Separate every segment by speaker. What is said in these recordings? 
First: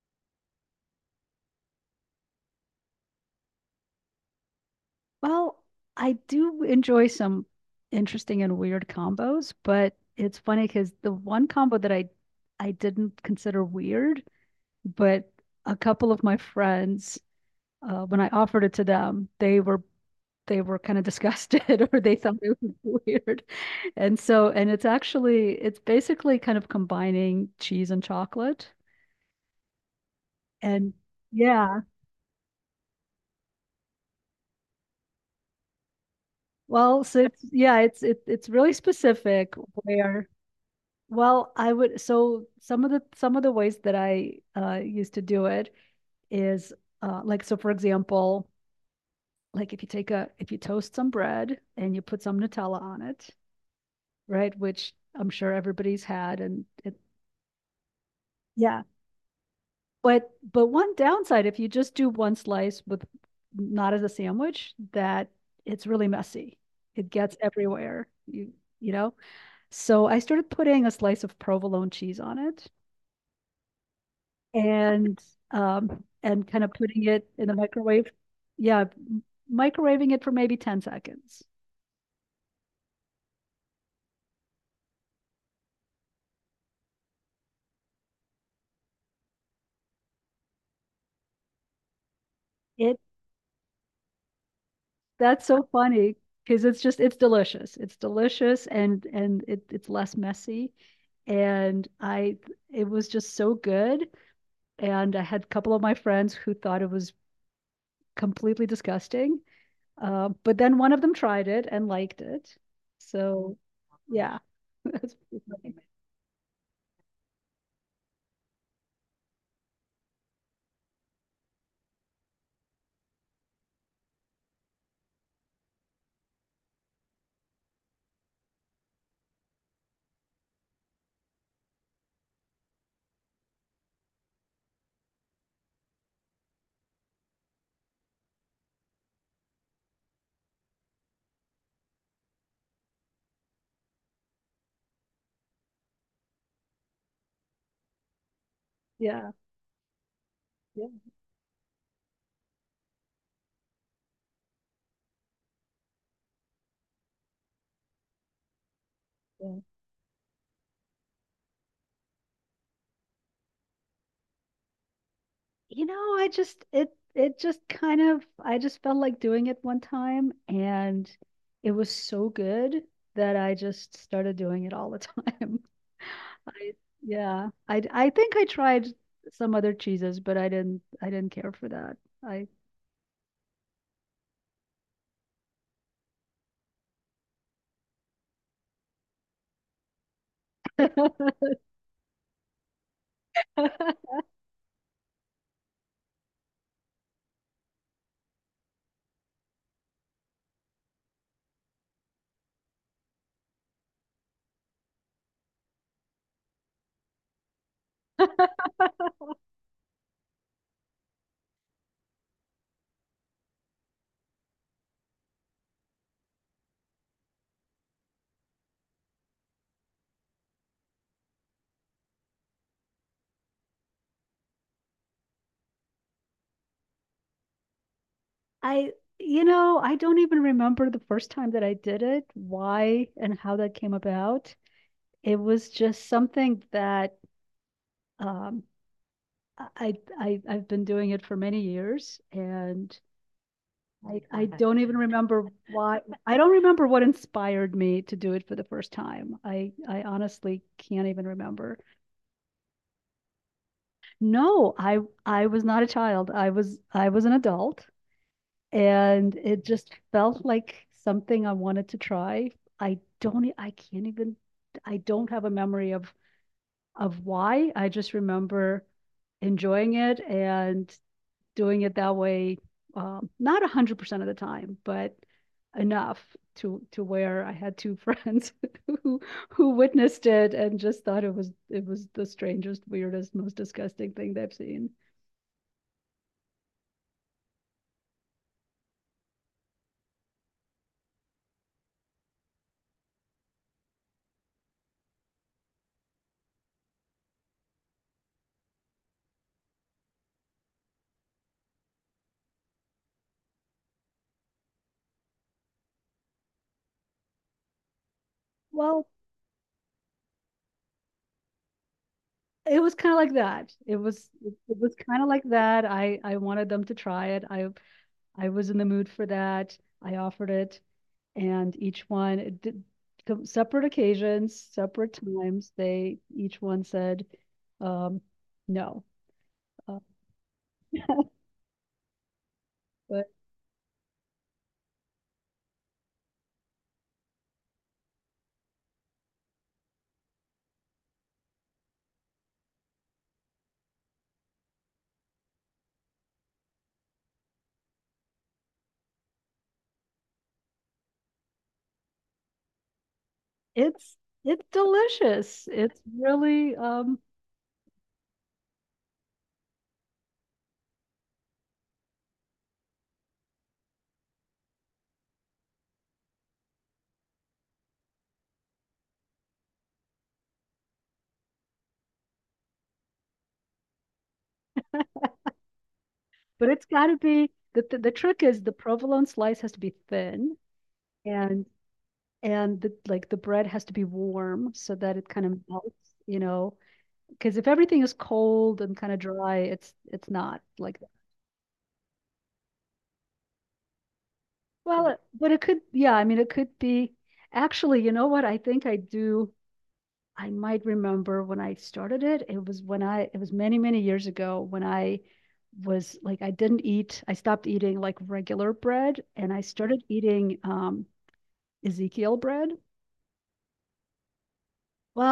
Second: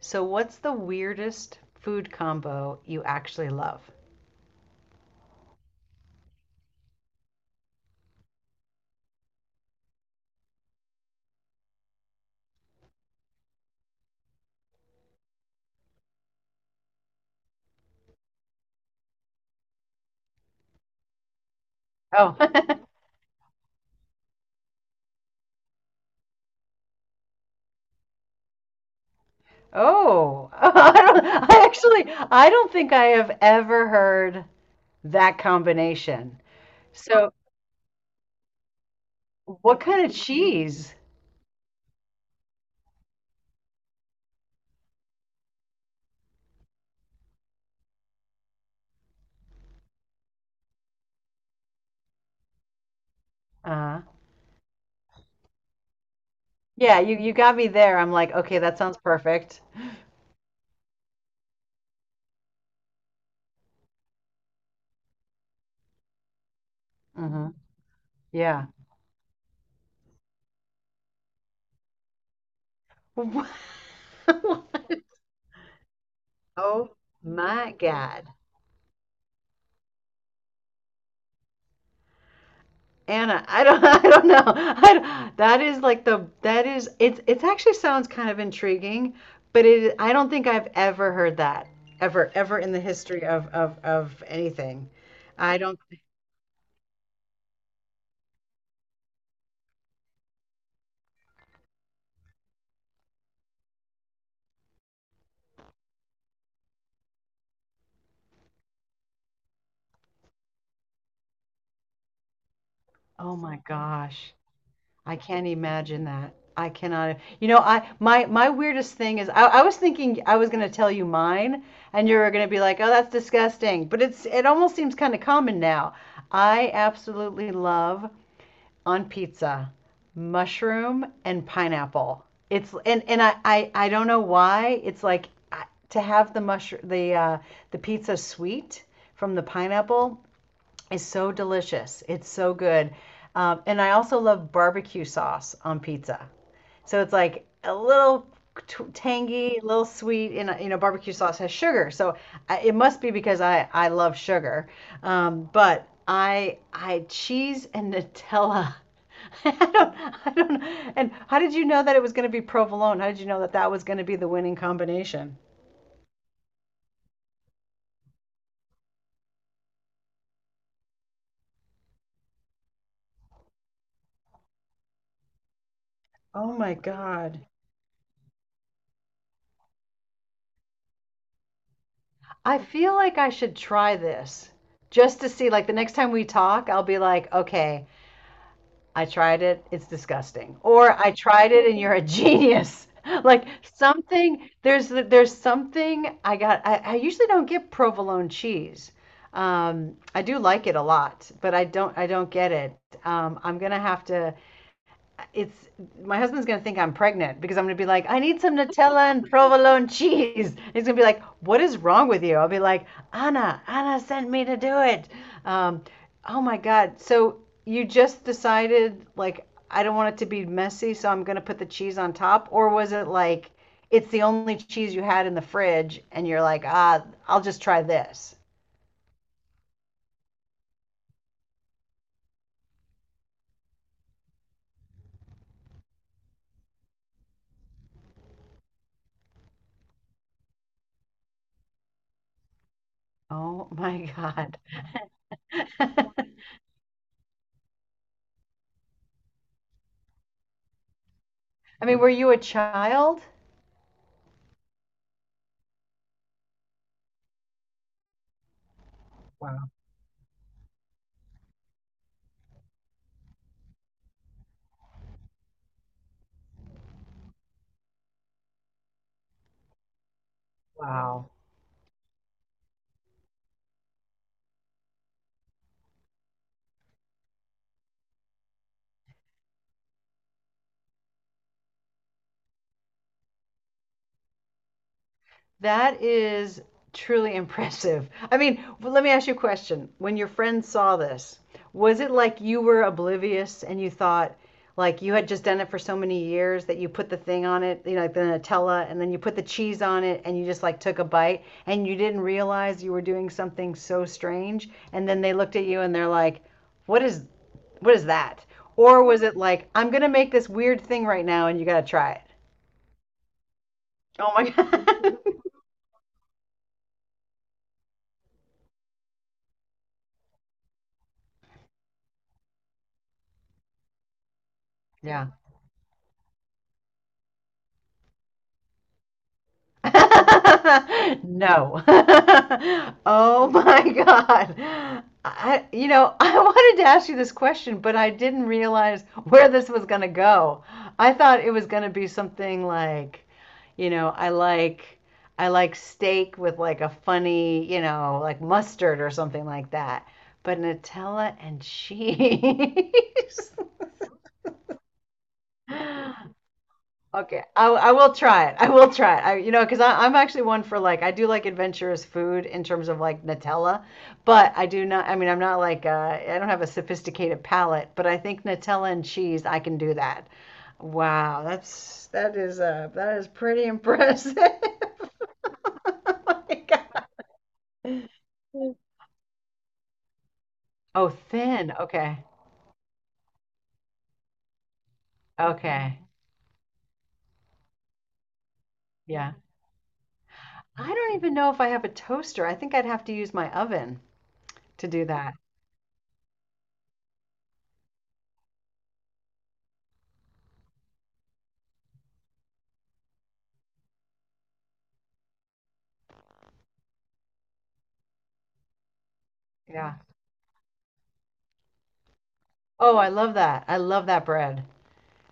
Speaker 1: So, what's the weirdest food combo you actually love?
Speaker 2: Well, I do enjoy some interesting and weird combos, but it's funny because the one combo that I didn't consider weird, but a couple of my friends, when I offered it to them, they were kind of disgusted or they thought
Speaker 1: Oh,
Speaker 2: it was weird. And it's actually it's basically kind of combining cheese and chocolate.
Speaker 1: oh, I
Speaker 2: And
Speaker 1: don't, I
Speaker 2: yeah,
Speaker 1: actually, I don't think I have ever heard that combination.
Speaker 2: so
Speaker 1: So,
Speaker 2: it's yeah, it's it, it's really specific
Speaker 1: what kind of
Speaker 2: where.
Speaker 1: cheese?
Speaker 2: Well, I would so Some of the ways that I used to do it is like so for example, like if you take a if you toast some bread and you put some Nutella on it,
Speaker 1: Uh,
Speaker 2: right, which I'm sure everybody's had, and it,
Speaker 1: yeah, you got me there. I'm like, okay, that
Speaker 2: yeah.
Speaker 1: sounds perfect.
Speaker 2: But one downside if you just do one slice, with not as a sandwich, that it's really messy. It gets
Speaker 1: hmm
Speaker 2: everywhere.
Speaker 1: Yeah.
Speaker 2: You know. So I started putting a slice of provolone cheese on it, and kind of
Speaker 1: Oh
Speaker 2: putting it in the
Speaker 1: my
Speaker 2: microwave.
Speaker 1: God.
Speaker 2: Yeah, microwaving it for maybe 10 seconds.
Speaker 1: Anna, I don't, I don't know. I don't- That is like that is, it's actually sounds kind of intriguing, but I don't think I've ever heard that ever, ever in the
Speaker 2: It
Speaker 1: history of anything.
Speaker 2: That's
Speaker 1: I
Speaker 2: so
Speaker 1: don't,
Speaker 2: funny because it's delicious. It's delicious, and it's less messy. And I It was just so good. And I had a couple of my friends who thought it was completely disgusting. But then one of them tried it and liked it.
Speaker 1: Oh
Speaker 2: So
Speaker 1: my gosh,
Speaker 2: yeah. That's
Speaker 1: I
Speaker 2: pretty
Speaker 1: can't
Speaker 2: funny.
Speaker 1: imagine that. I cannot, you know, my, my weirdest thing is I was thinking I was going to tell you mine and you were going to be like, oh, that's disgusting. But it's, it almost seems kind of common now. I absolutely love on pizza, mushroom and pineapple. It's and and I don't know why it's like to have the mushroom the pizza sweet from the pineapple is so delicious. It's so good. And I also love barbecue sauce on pizza. So it's like a little
Speaker 2: Yeah.
Speaker 1: tangy, a little sweet, and you know
Speaker 2: Yeah.
Speaker 1: barbecue sauce has sugar. So I, it must be because I love sugar. But I cheese and Nutella. I
Speaker 2: Yeah.
Speaker 1: don't, I don't know. And how did you know that it was going to be provolone? How did you know that that was going to be the winning combination?
Speaker 2: You know, I just it it just kind of, I just felt like doing it one time, and it was so good that I just started doing it all the time.
Speaker 1: Oh
Speaker 2: I
Speaker 1: my God.
Speaker 2: yeah, I think I tried some other cheeses, but I didn't care for that. I
Speaker 1: I feel like I should try this just to see. Like the next time we talk, I'll be like, okay, I tried it, it's disgusting. Or I tried it and you're a genius. Like something, there's something I got. I usually don't get provolone cheese. I do like it a lot, but I don't get it. I'm gonna have to it's my husband's gonna think I'm pregnant because I'm gonna be like, I need some Nutella and provolone cheese. And he's gonna be like, what is wrong with you? I'll be like, Anna, Anna sent me to do it. Um, oh my God. So you just decided like I don't want it to be messy, so I'm gonna put the cheese on top, or was it like it's the only cheese you had in the fridge and you're like, ah, I'll just try this.
Speaker 2: I You know, I don't even remember the first time that I did it, why and how that came about. It was just something that um I've been doing it for many years, and
Speaker 1: Oh my
Speaker 2: I
Speaker 1: God.
Speaker 2: don't even remember
Speaker 1: I
Speaker 2: why. I don't remember what inspired me to do it for the first time. I honestly can't even remember.
Speaker 1: mean, were you a child?
Speaker 2: No, I was not a child. I was an adult, and it just felt like something I wanted to try. I can't even, I don't have a memory of why. I just remember enjoying it and
Speaker 1: Wow.
Speaker 2: doing it that way, not 100% of the time, but enough to where I had two friends who who witnessed it and just thought it was, it was the strangest, weirdest, most disgusting thing they've seen.
Speaker 1: That is truly impressive. I mean, but let me ask you a question. When your friend saw this, was it like you were oblivious and you thought like you had just done it for so many years that you put the thing on it, you know, like the Nutella, and then you put the cheese on it and you just like took a bite and you didn't realize you were doing something so strange? And then they looked at you and they're like, what is what is that? Or
Speaker 2: Well,
Speaker 1: was it like, I'm gonna make this weird thing right now and you gotta try it?
Speaker 2: it was kind of like that.
Speaker 1: Oh my
Speaker 2: It was
Speaker 1: God.
Speaker 2: kind of like that. I wanted them to try it. I was in the mood for that. I offered it. And each one did, separate occasions, separate
Speaker 1: Yeah.
Speaker 2: times. They, each one said, um, no, uh,
Speaker 1: No.
Speaker 2: but
Speaker 1: Oh my God. I, you know, I wanted to ask you this question, but I didn't realize where this was going to go. I thought it was going to be something like, you know, I like steak with like a funny, you know, like mustard or something like that. But Nutella and cheese.
Speaker 2: it's it's delicious. It's really,
Speaker 1: Okay, I will try it. I will try it. I, you know, because I'm actually one for like I do like adventurous food in terms of like Nutella, but I do not. I mean, I'm not like I don't have a sophisticated palate, but I think Nutella and cheese I can do that. Wow, that's that is pretty impressive. Oh my
Speaker 2: but it's got to be the, the
Speaker 1: God.
Speaker 2: the trick is the provolone slice has to be thin,
Speaker 1: Oh,
Speaker 2: and
Speaker 1: thin. Okay,
Speaker 2: the bread has to be warm so that it kind of
Speaker 1: okay,
Speaker 2: melts, you know, because if everything is cold and kind of
Speaker 1: yeah.
Speaker 2: dry, it's not
Speaker 1: I
Speaker 2: like.
Speaker 1: don't even know if I have a toaster. I think I'd have to use my oven to
Speaker 2: Well,
Speaker 1: do that.
Speaker 2: but it could, yeah, I mean, it could be. Actually, you know what? I think I do. I might remember when I started it. It was when I, it was many, many years ago when I was like, I didn't eat, I stopped eating like regular bread and I
Speaker 1: Yeah.
Speaker 2: started eating, Ezekiel bread.
Speaker 1: Oh, I love that. I love that bread.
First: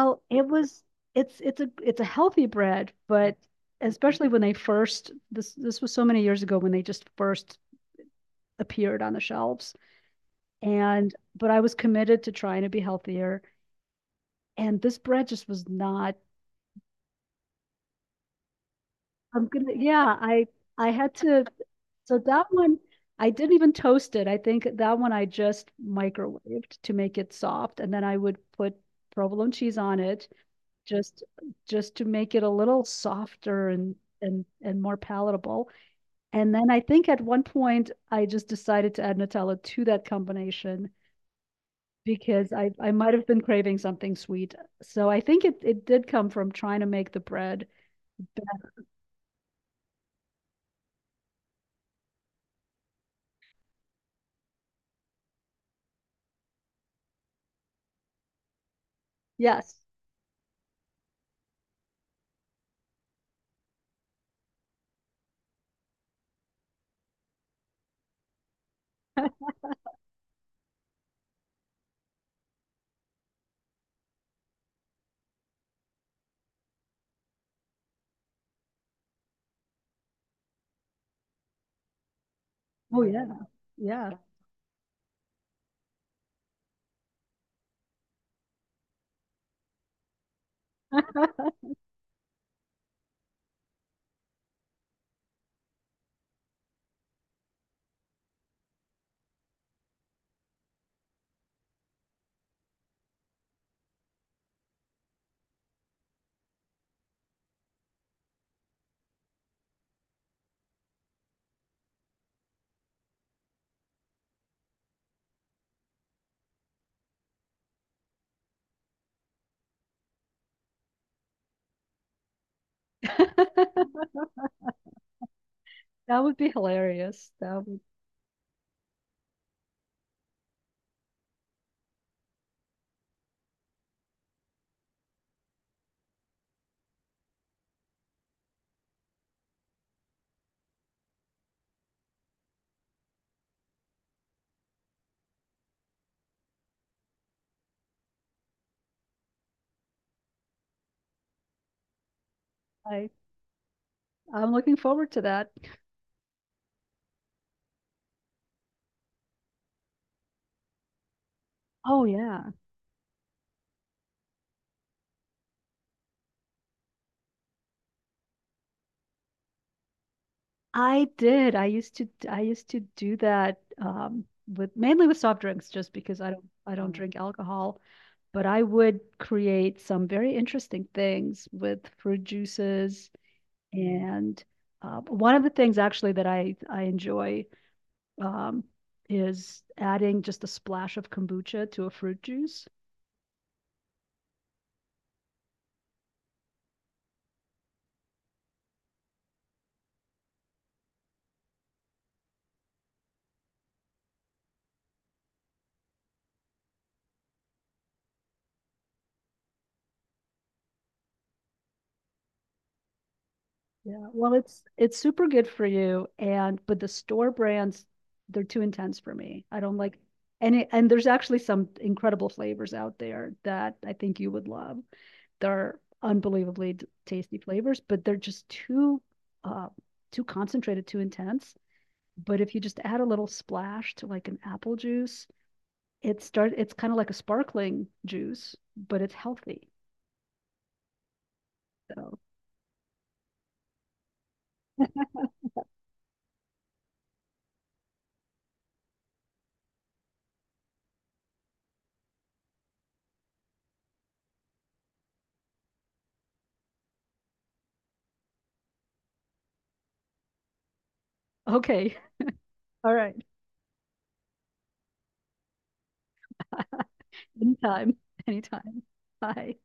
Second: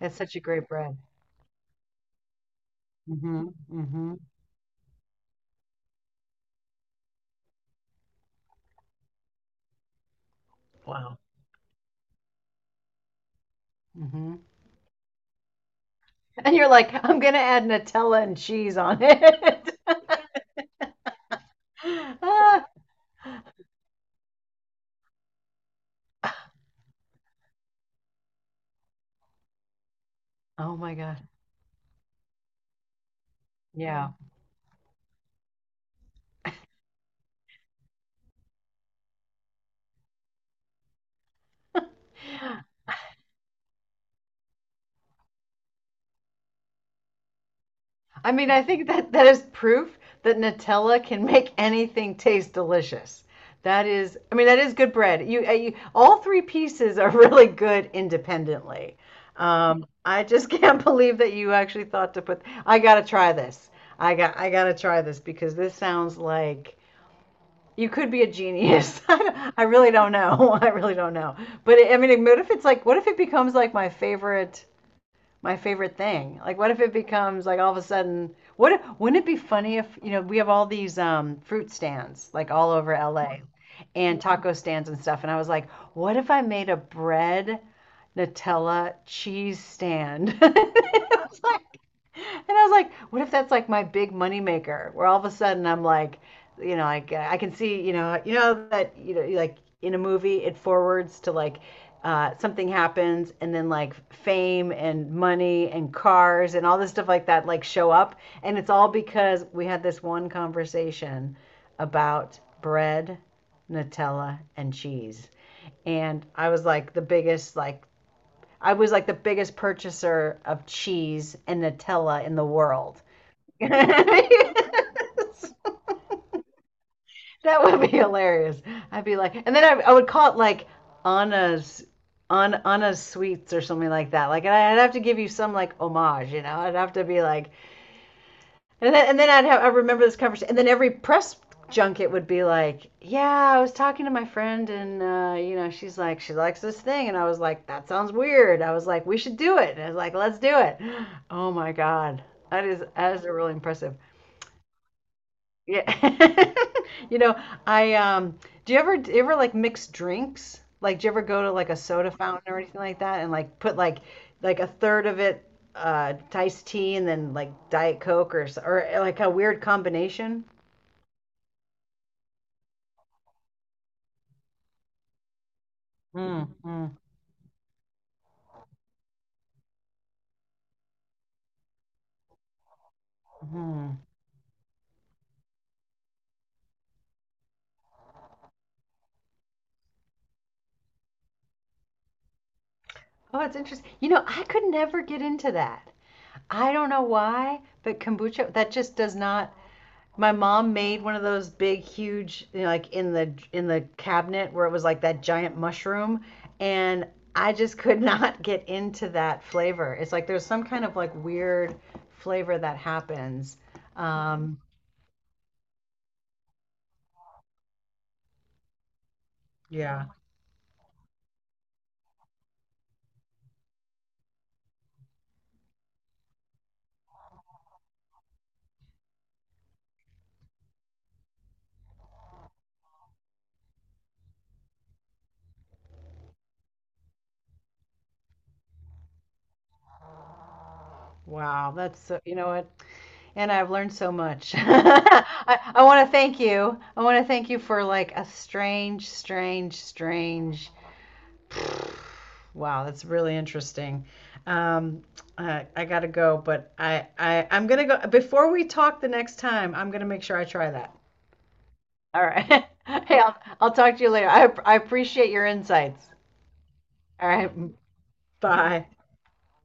Speaker 1: It's such a
Speaker 2: it
Speaker 1: great
Speaker 2: was,
Speaker 1: bread.
Speaker 2: it's a healthy bread, but
Speaker 1: hmm hmm
Speaker 2: especially when they first, this was so many years ago when they just first appeared on the shelves. And
Speaker 1: Wow.
Speaker 2: but I was committed to trying to be healthier,
Speaker 1: mm hmm
Speaker 2: and this bread just was not.
Speaker 1: And you're like, I'm gonna add Nutella and cheese on
Speaker 2: I'm gonna,
Speaker 1: it.
Speaker 2: yeah, I had to, so that
Speaker 1: Ah,
Speaker 2: one I didn't even toast. It. I think that one I just microwaved to make it soft, and then I would put provolone cheese on it,
Speaker 1: oh my
Speaker 2: just
Speaker 1: God.
Speaker 2: just to make it a little softer and
Speaker 1: Yeah.
Speaker 2: and more palatable. And then I think at one point I just decided to add Nutella to that combination, because I might have been craving something sweet. So I think it, it did come from trying to make the bread.
Speaker 1: I mean, I think that that is proof that Nutella can make anything taste delicious. That is, I mean, that is good bread. You, you all three pieces are really good independently.
Speaker 2: Yes.
Speaker 1: I just can't believe that you actually thought to put, I gotta try this. I gotta try this because this sounds like you could be a genius. I really don't know. I really don't know. But I mean, what if it's like, what if it becomes like my favorite thing? Like, what if it becomes like all of a sudden, what wouldn't it be funny if, you know, we have all these fruit stands like all over
Speaker 2: Oh yeah.
Speaker 1: LA
Speaker 2: Yeah.
Speaker 1: and taco stands and stuff. And I was like, what if I made a bread Nutella cheese stand? It's like- and I was like, what if that's like my big moneymaker, where all of a sudden I'm like, you know, like I can see, you know that you know, like in a movie, it forwards to like something happens, and then like fame and money and cars and all this stuff like that like show up, and it's all because we had this one conversation about bread, Nutella, and cheese, and I was like the biggest like I was like the biggest purchaser of cheese and Nutella in the world. That
Speaker 2: That would be hilarious. That would
Speaker 1: would be hilarious. I'd be like, and then I would call it like Anna's on Anna's sweets or something like that. Like, and I'd have to give you some like homage, you know. I'd have to be like, and then I remember this conversation, and then every press junket would be like, yeah, I was talking to my friend, and you know, she's like, she likes this thing, and I was like, that sounds weird. I was like, we should do it. And I was like, let's do it. Oh my god,
Speaker 2: I
Speaker 1: that is really impressive.
Speaker 2: I'm looking forward to that.
Speaker 1: Yeah. You know, I do you ever like mix drinks? Like do you ever go to like a
Speaker 2: Oh
Speaker 1: soda
Speaker 2: yeah.
Speaker 1: fountain or anything like that and like put like a third of it iced tea and then like Diet Coke or like a weird combination?
Speaker 2: I did. I used to do that, um, with mainly with soft drinks just because I
Speaker 1: Mm,
Speaker 2: don't I don't Mm.
Speaker 1: mm,
Speaker 2: drink alcohol, but I would create some very interesting things with fruit juices,
Speaker 1: mm.
Speaker 2: and one of the things actually that I enjoy, um, is adding just a splash of kombucha to a fruit juice.
Speaker 1: Oh, it's interesting. You know, I could never get into that. I don't know why, but kombucha that just does not. My mom made one of those big, huge, you know, like in the cabinet where it was like that giant mushroom, and I just could not get into that flavor. It's like there's some kind of like weird flavor that happens.
Speaker 2: Yeah, well,
Speaker 1: Um,
Speaker 2: it's super good for you, and but the store brands, they're too intense for me. I don't like
Speaker 1: yeah.
Speaker 2: any, and there's actually some incredible flavors out there that I think you would love. They're unbelievably tasty flavors, but they're just too, uh, too concentrated, too intense. But if you just add a little splash to like an apple juice, it's kind of like a sparkling juice, but it's healthy.
Speaker 1: Wow, that's
Speaker 2: So,
Speaker 1: so, you know what? And I've learned so much. I want to thank you. I want to thank you for like a strange, strange, strange wow, that's really interesting. Um, I gotta go, but I I'm gonna go before we talk the next time. I'm gonna make sure I try that.
Speaker 2: okay.
Speaker 1: All right.
Speaker 2: All right.
Speaker 1: Hey, I'll talk to you later. I appreciate your insights. All right.
Speaker 2: Anytime. Anytime.
Speaker 1: Bye.
Speaker 2: Bye.